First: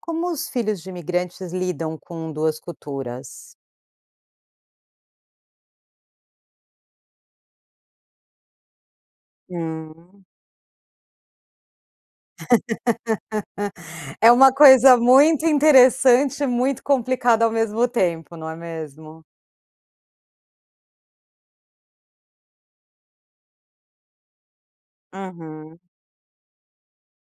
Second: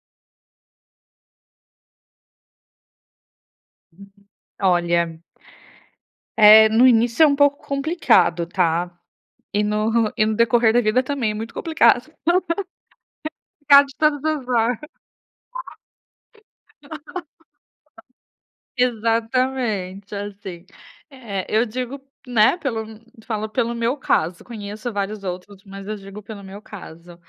Como os filhos de imigrantes lidam com 2 culturas? Olha é no início é um pouco complicado tá. E no e Hum. no decorrer da vida também é muito complicado. Complicado todas É as uma horas. coisa muito interessante e muito complicada ao mesmo tempo, não é mesmo? Exatamente, assim. É, eu digo, né, pelo falo pelo meu caso, conheço vários outros, Uhum. mas eu digo pelo meu caso.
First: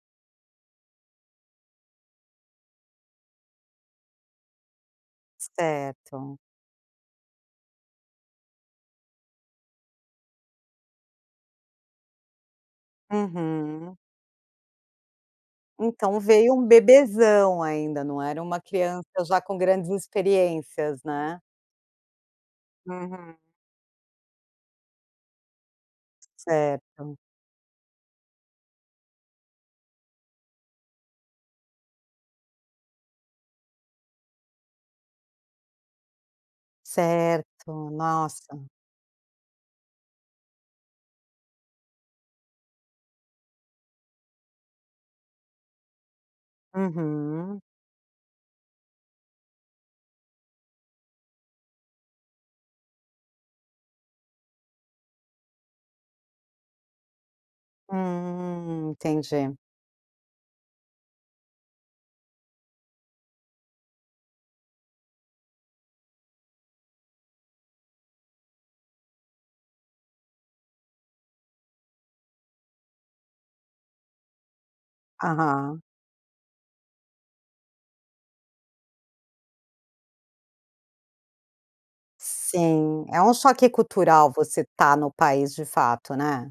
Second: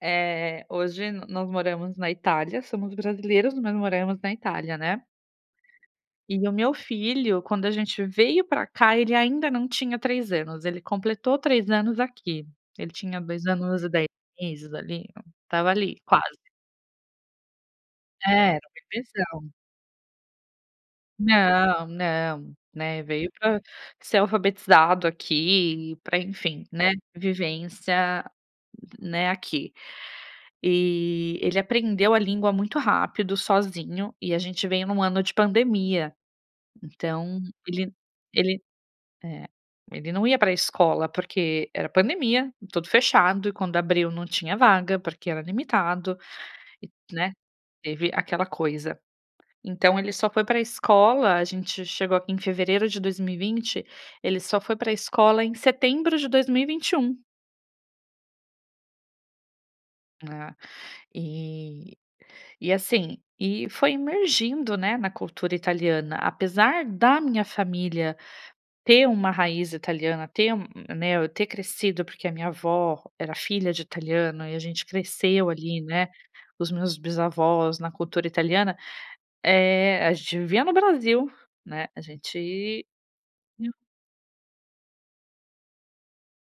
Eh, hoje nós moramos na Itália, somos brasileiros, mas moramos na Itália, né. Certo. E o meu filho, quando a gente veio para cá, ele ainda não tinha 3 anos, ele completou 3 anos aqui. Ele tinha 2 anos e Uhum. 10 meses ali, estava ali Então quase. veio um bebezão ainda não era É, era uma um criança já bebezão. com grandes experiências, né. Não, não, né, veio Uhum. para ser alfabetizado aqui, para enfim, né, Certo. vivência, né, aqui. E, ele aprendeu a língua muito rápido, sozinho, e a gente veio em um ano de pandemia. Então Certo, ele nossa. ele, é, ele não ia para escola porque era pandemia, tudo fechado, e quando abriu não tinha vaga porque era limitado, né, Uhum. teve aquela coisa. Então ele só foi para escola, a gente chegou em fevereiro de 2020, ele só foi para escola em setembro de 2021. Hum, entendi. Né, e e assim, e foi emergindo, né, na cultura italiana, apesar da minha família ter uma raiz italiana, ter m m né, eu ter crescido porque a minha avó era filha de italiano e a gente cresceu ali, Aham. né, os meus bisavós na cultura italiana, eh, a gente vivia no Brasil, né, a gente Sim, é um choque hum cultural você está no país de fato, né.